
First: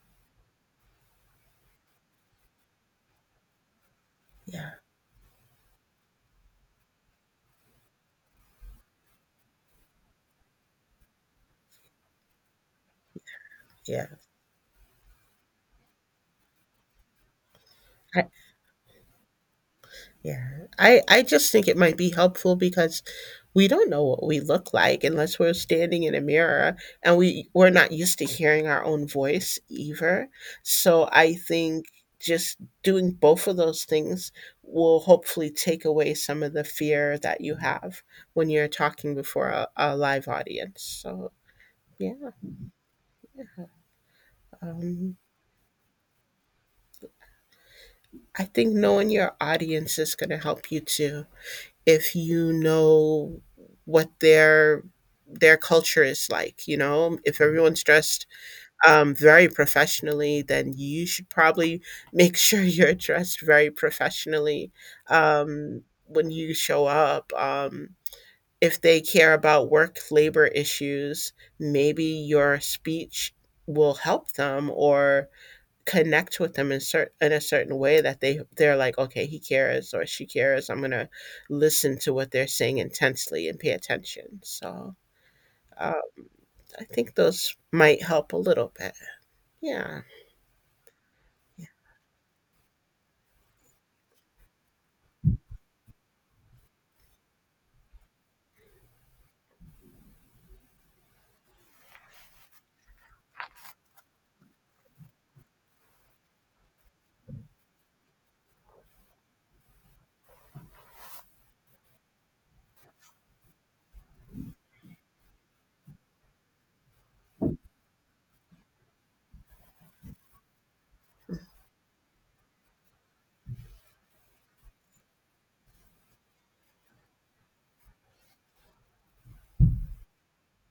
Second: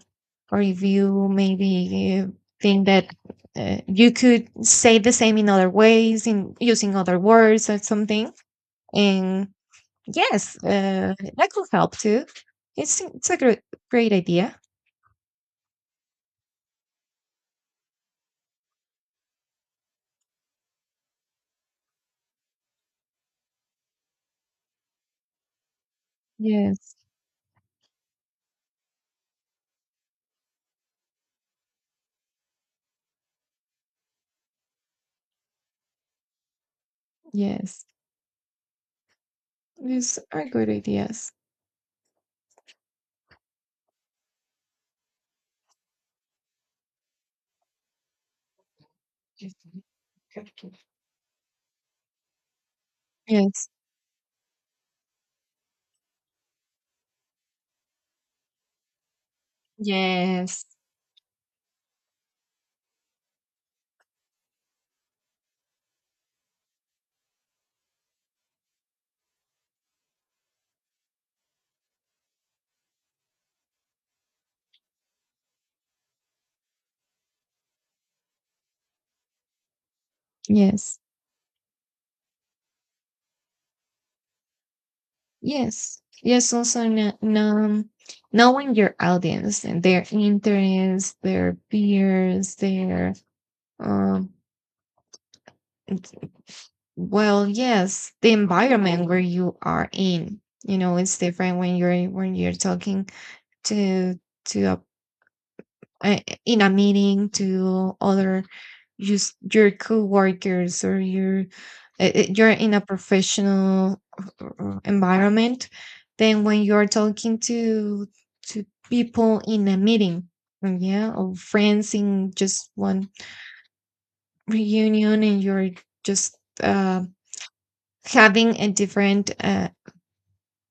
[SPEAKER 1] or if you maybe think that you could
[SPEAKER 2] yeah,
[SPEAKER 1] say the same in other ways, in using other words or something. And yes, that could help too. It's a great,
[SPEAKER 2] yeah.
[SPEAKER 1] great idea.
[SPEAKER 2] Yeah. I just think it might be helpful because we don't know what we look like unless we're standing in a mirror
[SPEAKER 1] Yes,
[SPEAKER 2] and we're not used to hearing our own voice either. So I think just doing both of those things will hopefully take away some of the fear that you
[SPEAKER 1] yes,
[SPEAKER 2] have when you're talking before a
[SPEAKER 1] these
[SPEAKER 2] live
[SPEAKER 1] are good
[SPEAKER 2] audience. So,
[SPEAKER 1] ideas.
[SPEAKER 2] yeah. Um, I think knowing your
[SPEAKER 1] Yes,
[SPEAKER 2] audience is going to help you too. If you know what their culture is like, you know, if everyone's dressed very professionally,
[SPEAKER 1] yes.
[SPEAKER 2] then you should probably make sure you're dressed very professionally, when you show up, if they care about work labor issues, maybe your speech will help them or connect with them in in a certain way that they're like, okay, he cares or she cares, I'm
[SPEAKER 1] Yes,
[SPEAKER 2] gonna listen to what they're saying intensely and pay attention. So uh,
[SPEAKER 1] yes. Yes, also
[SPEAKER 2] I think those might help a little
[SPEAKER 1] knowing
[SPEAKER 2] bit.
[SPEAKER 1] your audience and
[SPEAKER 2] Yeah,
[SPEAKER 1] their interests, their
[SPEAKER 2] yeah.
[SPEAKER 1] peers, their. Um, it's, well, yes, the environment where you are in, you know, it's different when you're talking to to in a meeting to other just your coworkers, or your you're in a professional environment, than when you're talking to people in a meeting, yeah, or friends in just one reunion and you're just. um having a different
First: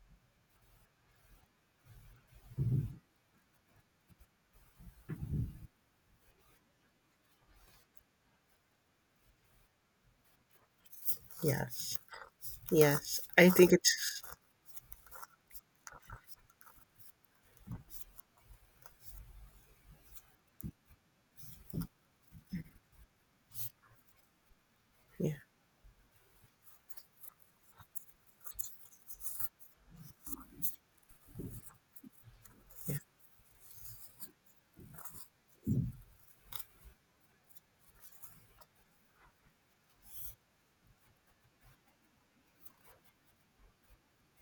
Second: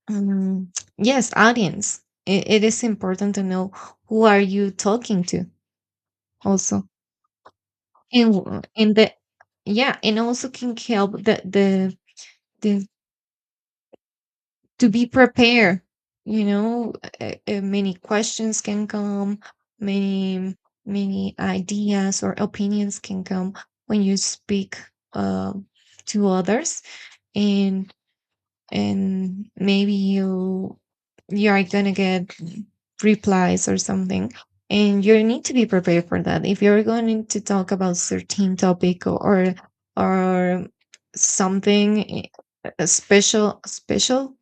[SPEAKER 1] um, yes, audience. I- it is important to know who are you talking to, also. And and the, yeah, and also can help
[SPEAKER 2] Yes,
[SPEAKER 1] the
[SPEAKER 2] yes, I think it's,
[SPEAKER 1] to be prepared, you know. Many questions can come, many many ideas or opinions can come when you speak,
[SPEAKER 2] yeah,
[SPEAKER 1] uh, to others, and and maybe you you are gonna get
[SPEAKER 2] yeah.
[SPEAKER 1] replies or something. And you need to be prepared for that if you're going to talk about certain topic, or something special, special.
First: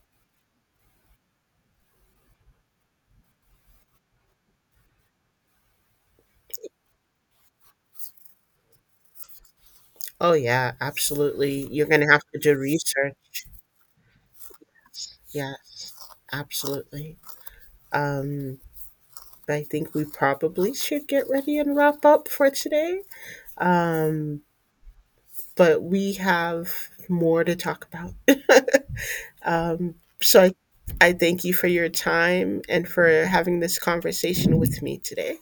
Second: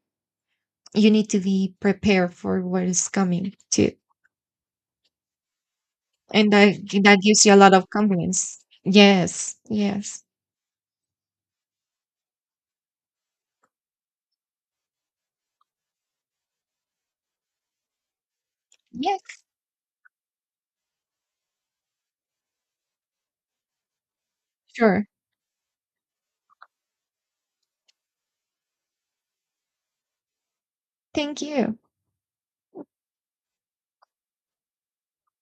[SPEAKER 1] You need to be prepared for what is coming too, and that that gives you a lot of confidence. Yes, yes,
[SPEAKER 2] Oh, yeah, absolutely, you're gonna have to do research. Yes, absolutely. um
[SPEAKER 1] yes.
[SPEAKER 2] I think we probably should get ready and wrap up for today. um
[SPEAKER 1] Sure.
[SPEAKER 2] but we have more to talk about. um, so I
[SPEAKER 1] Thank
[SPEAKER 2] thank you for
[SPEAKER 1] you.
[SPEAKER 2] your time and for having this conversation with me today.